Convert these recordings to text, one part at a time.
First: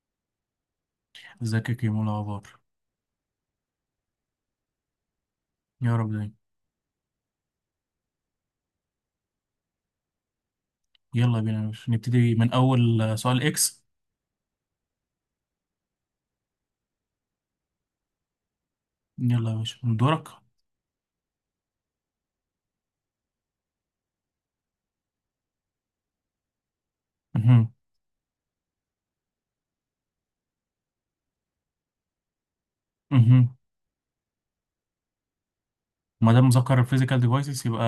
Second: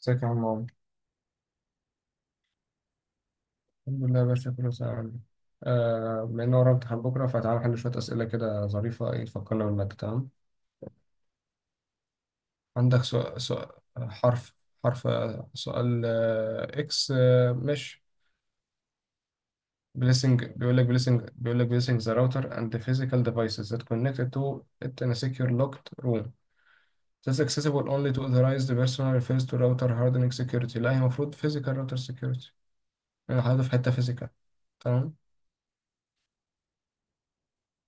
ازيك يا عم عمرو؟ ازيك يا كيمو؟ إيه الاخبار. الحمد لله يا باشا كله تمام. يا رب دايما. بما ان ورانا امتحان بكره، فتعالى نحل شويه اسئله كده ظريفه ايه تفكرنا بالماده. تمام، يلا بينا يا باشا نبتدي من اول عندك سؤال سؤال، اكس. حرف، حرف، سؤال اكس مش يلا يا باشا من دورك. بليسنج. بيقول لك بليسنج ذا راوتر اند physical devices that connect to it in a secure locked room. This مهم. accessible only to authorized person refers to router hardening security. لا، هي المفروض physical router security. انا مهم. حاطط في حته physical. تمام. ما دام ذكر فيزيكال ديفايسز يبقى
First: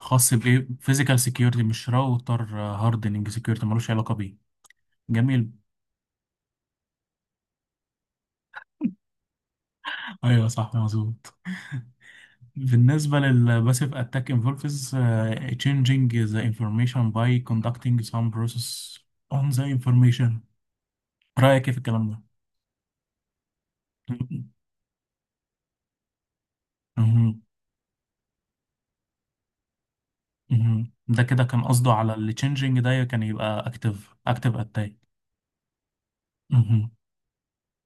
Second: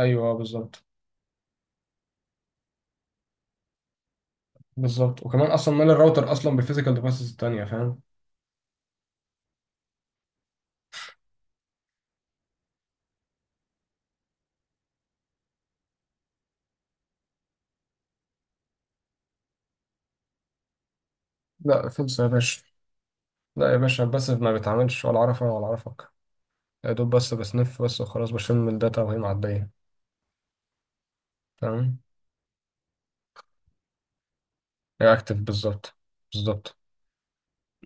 خاص بايه، بالظبط. فيزيكال سكيورتي، مش راوتر هاردنج سكيورتي، ملوش علاقه بيه. بالظبط، وكمان جميل. اصلا مال الراوتر اصلا بالفيزيكال ديفايسز التانية؟ فاهم. ايوه صح مظبوط. بالنسبه للباسيف اتاك انفولفز changing the information by conducting some process on the information، رايك إيه في لا، خلص الكلام يا باشا. لا يا باشا، ده؟ بس ما بيتعاملش ولا عرفه ولا عرفك. يا دوب بس بسنف بس وخلاص، بشم من الداتا وهي معدية. مهم. ده كده كان قصده تمام، على اللي changing ده كان يبقى active active attack. هي اكتف بالظبط، بالظبط. مهم.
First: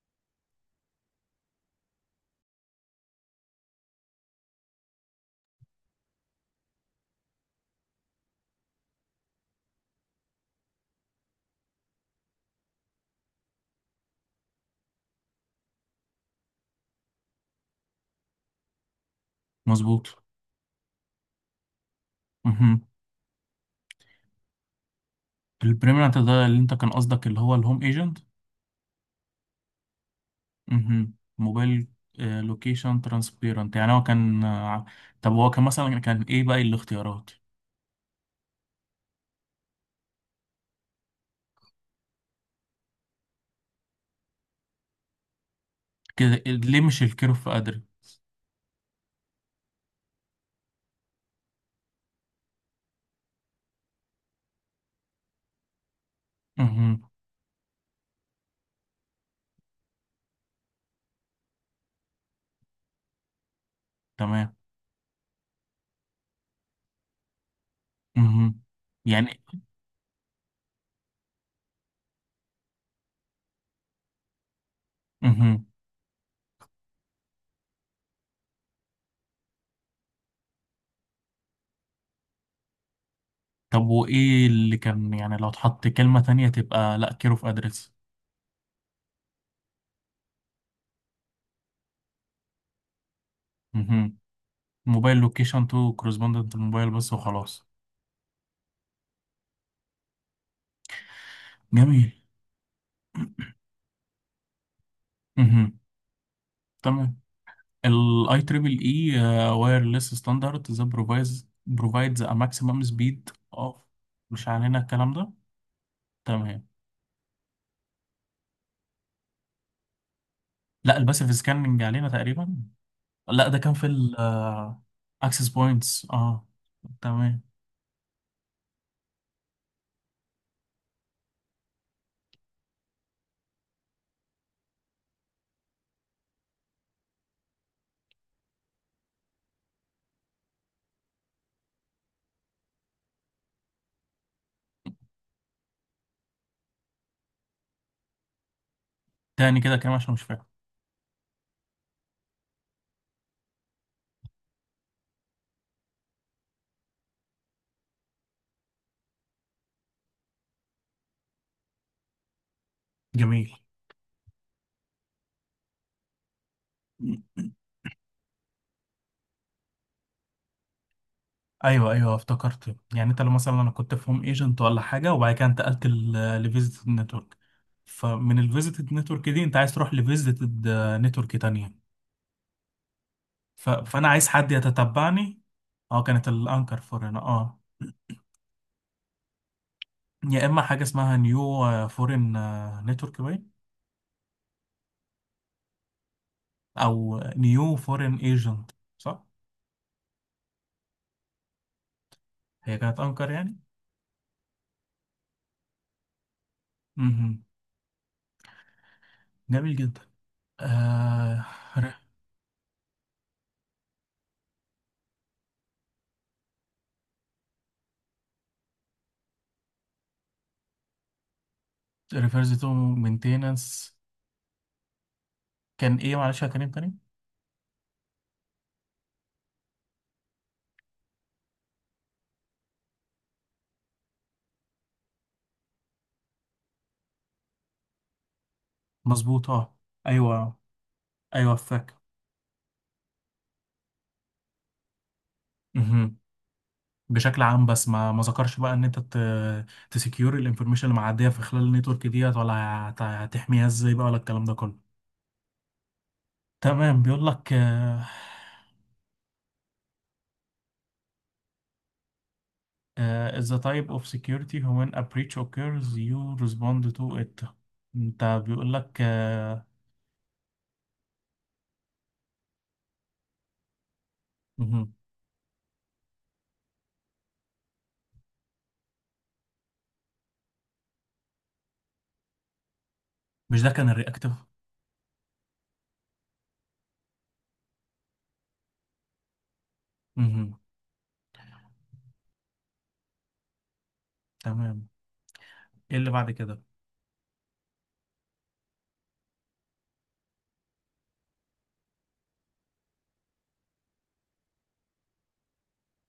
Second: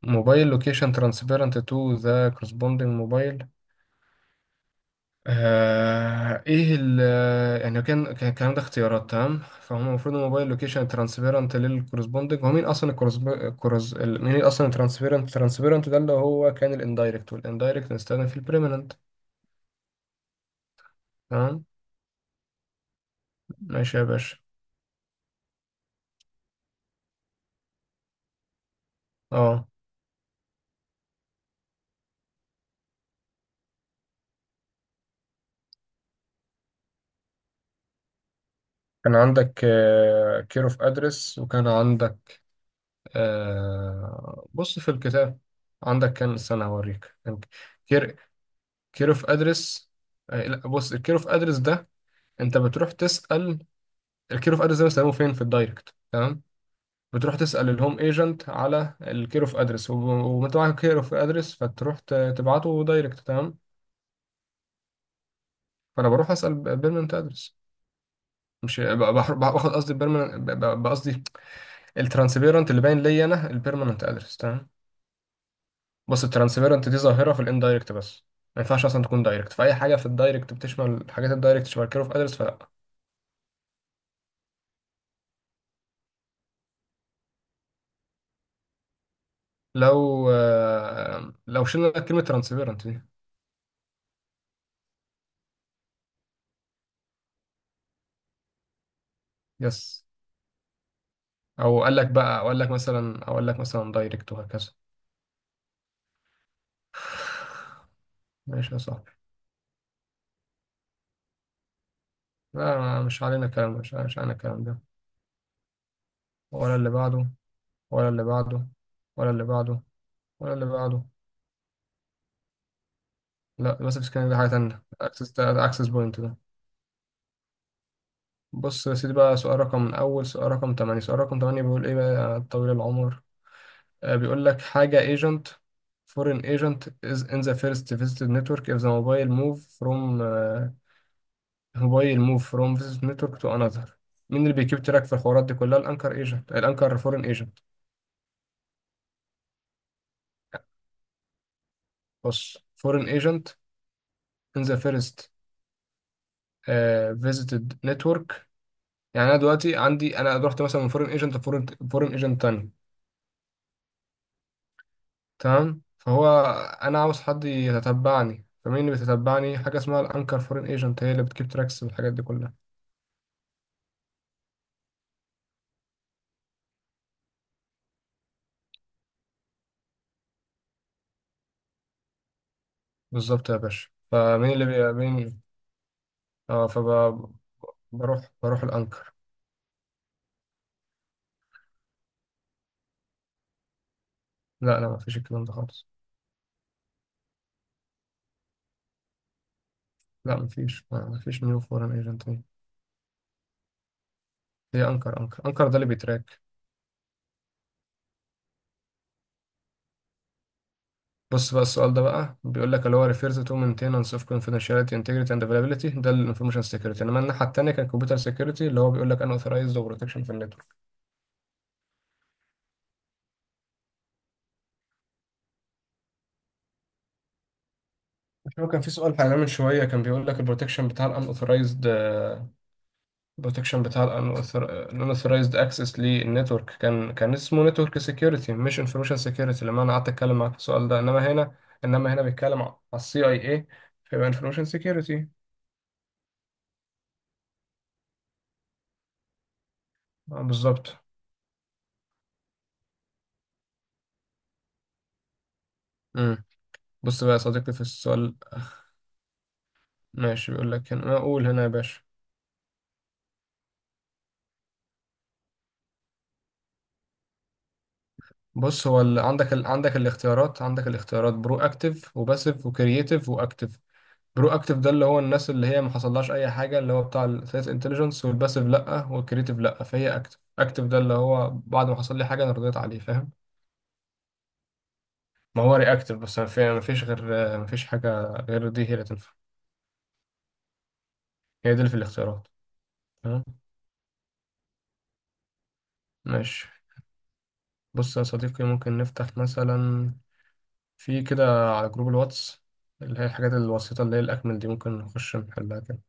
موبايل لوكيشن ترانسبيرنت تو ذا كورسبوندينج موبايل. ايه ال؟ يعني كان الكلام ده اختيارات. تمام فهم، المفروض الموبايل لوكيشن ترانسبيرنت للكورسبوندنج، هو مين اصلا الكورس، مين اصلا الترانسبيرنت؟ ترانسبيرنت ده اللي هو كان الاندايركت، والاندايركت نستخدم في البريمننت. مظبوط. تمام. مهم. ماشي يا باشا. البريمننت ده اللي انت كان قصدك اللي هو الهوم ايجنت. اه، مهم. موبايل لوكيشن ترانسبيرنت، يعني هو كان طب هو كان مثلا كان ايه بقى الاختيارات؟ كان عندك كير اوف ادرس، وكان عندك، بص في الكتاب، عندك كان كده استنى ليه مش هوريك كان، الكيرف ادري؟ كير كير اوف ادرس. لا بص، الكير اوف ادرس ده، انت بتروح تسأل، الكير اوف ادرس ده بيستخدموه فين؟ في الدايركت. تمام، مهم. بتروح تسأل الهوم ايجنت على الكير اوف ادرس، وانت معاك كير اوف ادرس فتروح تبعته دايركت. تمام، تمام. فانا بروح اسأل بيرمننت ادرس، مهم. مش يعني. باخد قصدي البيرمننت، قصدي الترانسبيرنت اللي باين ليا انا البيرمننت ادرس. تمام، مهم. بص الترانسبيرنت دي ظاهرة في الاندايركت بس، ما ينفعش اصلا تكون دايركت، فاي حاجة في الدايركت بتشمل حاجات الدايركت شبه الكير اوف ادرس، فلا. طب وايه اللي كان، يعني لو اتحط كلمة تانية تبقى لا كيرف ادرس؟ لو لو شلنا كلمة ترانسبيرنت دي، موبايل لوكيشن تو كورسبوندنت الموبايل بس وخلاص. يس. او قال لك جميل. بقى، اقول لك مثلا، اقول لك مثلا دايركت وهكذا. مهم. تمام. الاي ماشي يا تريبل صاحبي. اي وايرلس ستاندرد ذا بروفايز بروفايدز ا لا ماكسيمم مش سبيد علينا الكلام اوف. ده، مش علينا مش الكلام ده. علينا الكلام ده. تمام. ولا اللي بعده، ولا اللي بعده، ولا اللي بعده، ولا اللي لا بعده. الباسيف سكاننج علينا تقريبا، لا ده كان لا في بس ال سكان ده حاجة تانية، اكسس اكسس ده اكسس بوينتس. اه access points. بوينت ده. آه. تمام. بص يا سيدي بقى، سؤال رقم من اول، سؤال رقم 8، سؤال رقم 8 بيقول ايه بقى يا طويل العمر؟ بيقول لك حاجة ايجنت foreign agent is in the first visited network if the mobile move from موبايل موف فروم فيس نتورك تو انذر. مين اللي بيكيب تراك في الحوارات دي كلها؟ الانكر ايجنت، الانكر فورين ايجنت. تاني كده كلام عشان مش فاهم. بص، فورين ايجنت ان ذا فيرست فيزيتد نتورك، يعني انا دلوقتي عندي انا رحت مثلا من فورين ايجنت لفورين، فورين ايجنت تاني. جميل. تمام، فهو انا عاوز حد يتتبعني، فمين اللي بيتتبعني؟ حاجه اسمها الانكر فورين ايجنت، هي اللي بتكيب تراكس ايوه والحاجات ايوه دي كلها. افتكرت، يعني انت لو مثلا انا كنت في هوم ايجنت ولا حاجه، وبعد كده انتقلت لفيزيتد نتورك، فمن الفيزيتد نتورك دي انت عايز تروح لفيزيتد نتورك تانية. بالظبط يا ف... باشا، فانا عايز حد فمين اللي بي... يتتبعني. مين؟ اه كانت اه، الانكر فورين فبروح اه، بروح بروح الانكر. يا اما حاجه اسمها نيو فورين نتورك باين، لا لا، مفيش الكلام ده خالص. او نيو فورين ايجنت، صح؟ لا، مفيش نيو فورين ايجنت. هي كانت انكر يعني. هي انكر، انكر ده اللي بيتراك. امم. جميل جدا. آه... بص بقى، السؤال ده بقى بيقول لك اللي هو refers to maintenance of confidentiality integrity and availability، ده ال information security، انما الناحيه التانيه كان computer security اللي هو بيقول لك unauthorized و protection في النتورك. ريفرز تو مينتيننس. كان ايه معلش يا كريم تاني؟ مش هو كان في سؤال حاليا من شويه كان بيقول لك البروتكشن بتاع ال unauthorized، البروتكشن بتاع الانثورايزد اكسس للنتورك، كان اسمه نتورك سيكيورتي مش انفورميشن مظبوط سيكيورتي اه. لما انا قعدت اتكلم معاك ايوه. في السؤال ده. انما هنا، ايوه فاك. انما هنا بيتكلم على السي اي اي، فيبقى انفورميشن سيكيورتي. مهم. بشكل عام، بس ما ذكرش بقى ان انت تسكيور اه الانفورميشن بالظبط. اللي معديه في خلال النيتورك ديت، ولا هت- هتحميها ازاي بقى، ولا الكلام ده كله. امم، تمام. بص بيقول بقى يا لك صديقي في السؤال. ماشي، بيقول لك هنا، اقول هنا يا باشا، آه، is the type of security when a breach occurs you respond to it. انت بيقول بص لك هو عندك ال... عندك الاختيارات، عندك الاختيارات برو اكتيف وباسيف وكرييتيف واكتيف. برو اكتيف ده مهم. اللي هو الناس اللي هي ما حصلهاش اي حاجه، اللي هو بتاع الثلاث انتليجنس، والباسيف لا، والكريتيف لا، فهي اكتيف. اكتيف ده اللي هو بعد ما حصل لي حاجه انا رضيت عليه، فاهم. مش ده كان الرياكتيف؟ ما هو رياكتيف، بس ما فيش غير، ما فيش حاجه غير دي هي اللي تنفع، مهم. هي دي اللي في الاختيارات. تمام. تمام. ايه اللي بعد كده؟ ماشي، بص يا صديقي، ممكن نفتح مثلا في كده على جروب الواتس اللي هي الحاجات البسيطه، اللي هي الاكمل دي ممكن نخش نحلها كده.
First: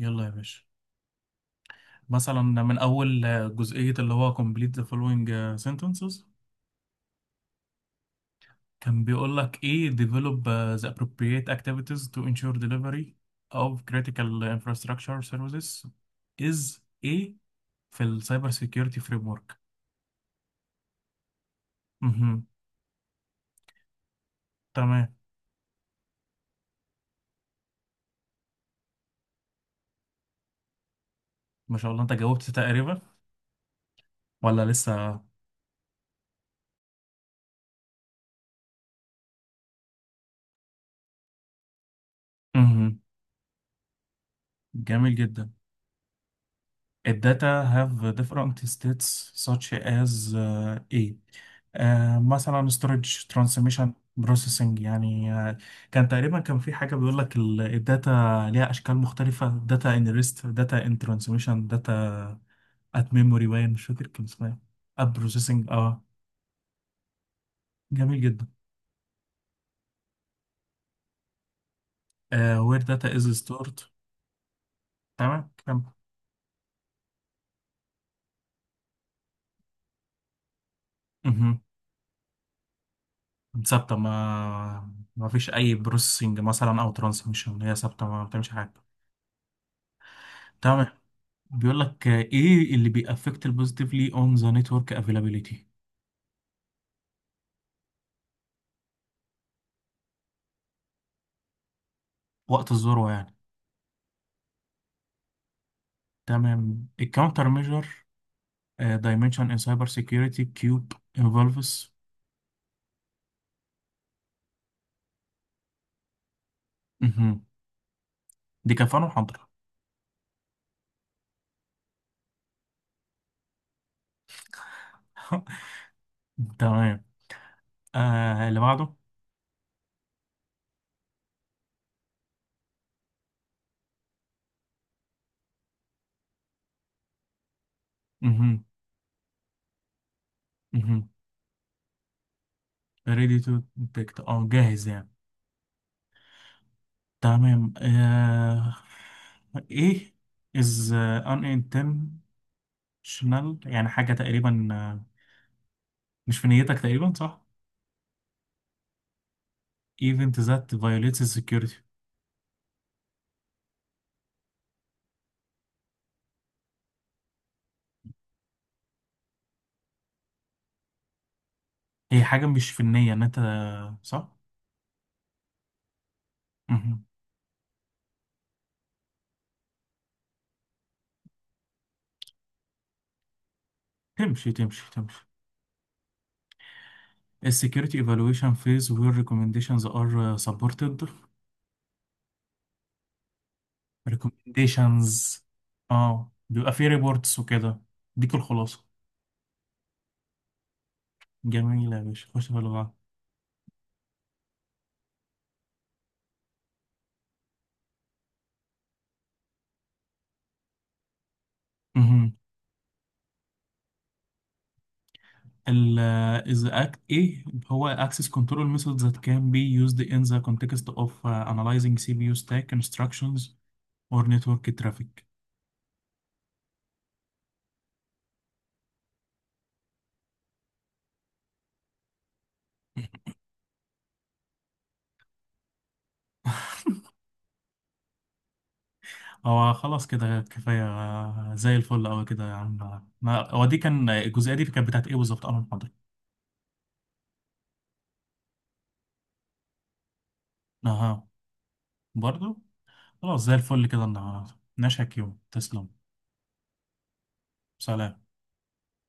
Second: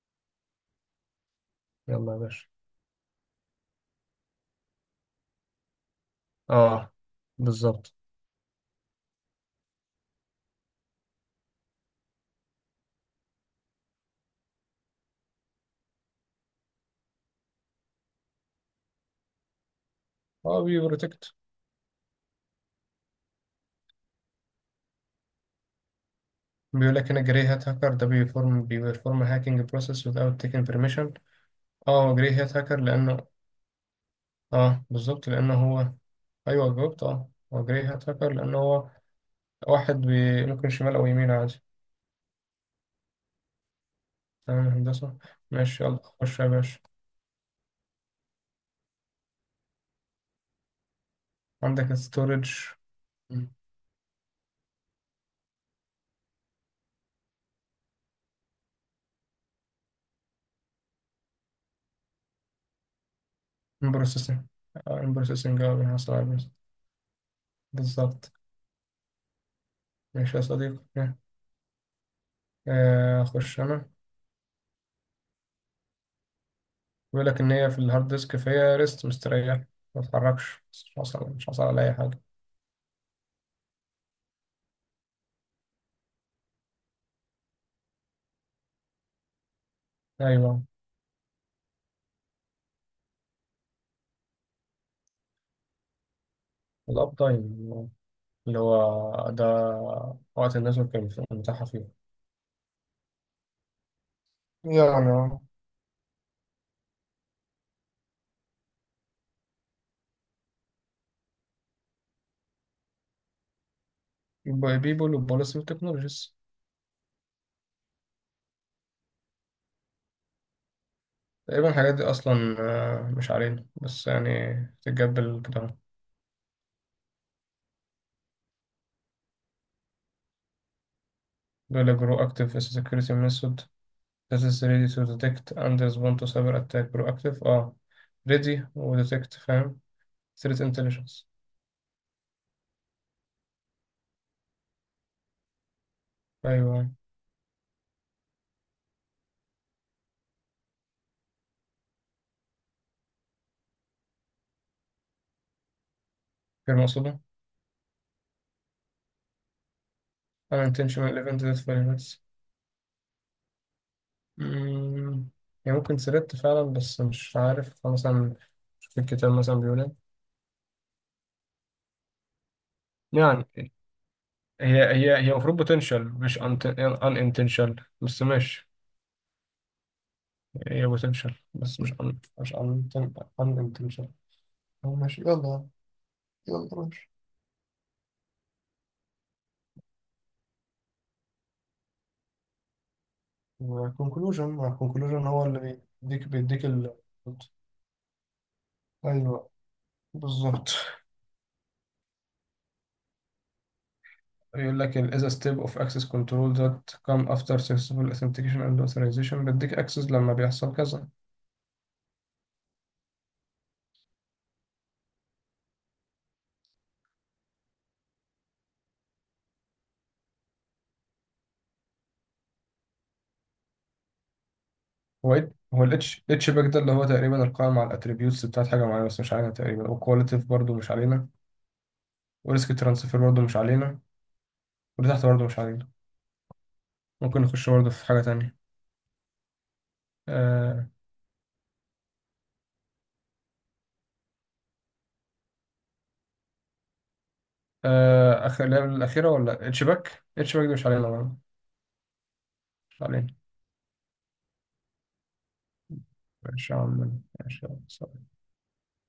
يلا يا باشا. يلا يا مثلا باشا. من اول جزئيه اللي هو complete the following آه، sentences. اه بالظبط. كان بيقول لك ايه، develop the appropriate activities to ensure delivery of critical infrastructure services is ايه في السايبر سيكيورتي فريم ورك. اه بي بروتكت. تمام. بيقول لك هنا جري هات هاكر ده بيفورم هاكينج بروسيس without taking permission. ما شاء الله، اه انت هو جري جاوبت هات هاكر تقريبا لانه، ولا اه لسه؟ بالظبط لانه هو، ايوه جاوبت، اه هو جري هات هاكر لانه هو واحد بي... ممكن شمال او يمين عادي. مهم. تمام يا جميل هندسه. جدا. ماشي يلا خش يا باشا. الداتا have different states such as A، عندك ستورج. مثلا storage، transmission، processing، يعني كان تقريبا كان في حاجة بيقول لك الداتا ليها أشكال مختلفة، data in rest، data in transmission، data at memory. باين مش فاكر كان بروسيسنج، اسمها إيه. at بروسيسنج، processing اه اه. بنحصل على processing. جميل بالظبط. جدا. ماشي يا صديقي. Where data is اخش stored. انا. تمام كمل. بيقول لك ان هي في الهارد ديسك فيها ريست مستريح، ما تتحركش، مش حصل مش مهم. حصل على اي حاجه. ثابتة، ما فيش أي بروسيسنج مثلا أو ترانسميشن. هي ثابتة ما بتعملش حاجة. ايوه، تمام. بيقول لك ايه اللي بيأفكت البوزيتيفلي اون ذا نتورك افيلابيليتي؟ الأب تايم اللي هو ده، وقت الناس كان متاحة فيه، وقت الذروه يعني. يعني. اه، تمام. الكاونتر ميجر دايمنشن ان سايبر سيكيورتي كيوب انفولفس. بيبول وبوليسي وتكنولوجيز. دي كفانه محاضره. تقريبا الحاجات دي أصلا مش علينا، بس يعني تتقبل كده. تمام. آه اللي بعده. دول جرو أكتيف as a security method that is ready to detect and respond to cyber attack. جرو أكتيف اه، ready مهم. و detect، فاهم، threat مهم. intelligence. ready to detect، اه جاهز يعني. أيوه، تمام. آه ايه is unintentional. يعني حاجة تقريبا مش في غير نيتك تقريبا، مقصودة. صح؟ event that unintentional violates the event that security. violates. مم، يعني ممكن سردت فعلا، بس مش عارف مثلا في الكتاب مثلا بيقول ايه، هي حاجة مش فنية ان انت، يعني. صح؟ هي المفروض بوتنشال مش ان مهم. انتنشال، بس ماشي. هي بوتنشال بس مش ان انتنشال. تمشي تمشي ماشي تمشي. يلا، يلا ماشي. السكيورتي ايفالويشن فيز وير ريكومنديشنز ار سبورتد. والكونكلوجن، الكونكلوجن ريكومنديشنز، هو اللي بيديك اه بيديك بيبقى فيه ال، ريبورتس وكده. ديك الخلاصة. ايوه بالظبط. جميلة يا باشا، خش في اللي بعده. يقول لك ال is a step of access control that come after successful authentication and authorization، بديك access لما بيحصل كذا. مهم. ال is the act. ايه هو access control methods that can be used in the context of analyzing CPU stack instructions or network traffic؟ هو هو الاتش اتش باك ده اللي هو تقريبا القائم على الاتريبيوتس بتاعت حاجه معينه، بس مش علينا تقريبا. وكواليتيف برضه مش علينا، وريسك ترانسفير برضه مش علينا، واللي تحت برضه مش علينا. ممكن نخش برضه في حاجه تانية. هو خلاص كده كفاية، آه. زي الفل أوي كده يا عم. ما هو دي كان الجزئية، دي كانت بتاعت إيه بالظبط؟ أنا محاضرة آه اخر اللعبه الاخيره، ولا اتش باك، اتش باك دي مش علينا أها برضه، برضو. مش علينا. خلاص زي الفل كده النهاردة، نشهك يوم، تسلم. ماشي يا عم، ماشي يا سلام. عم.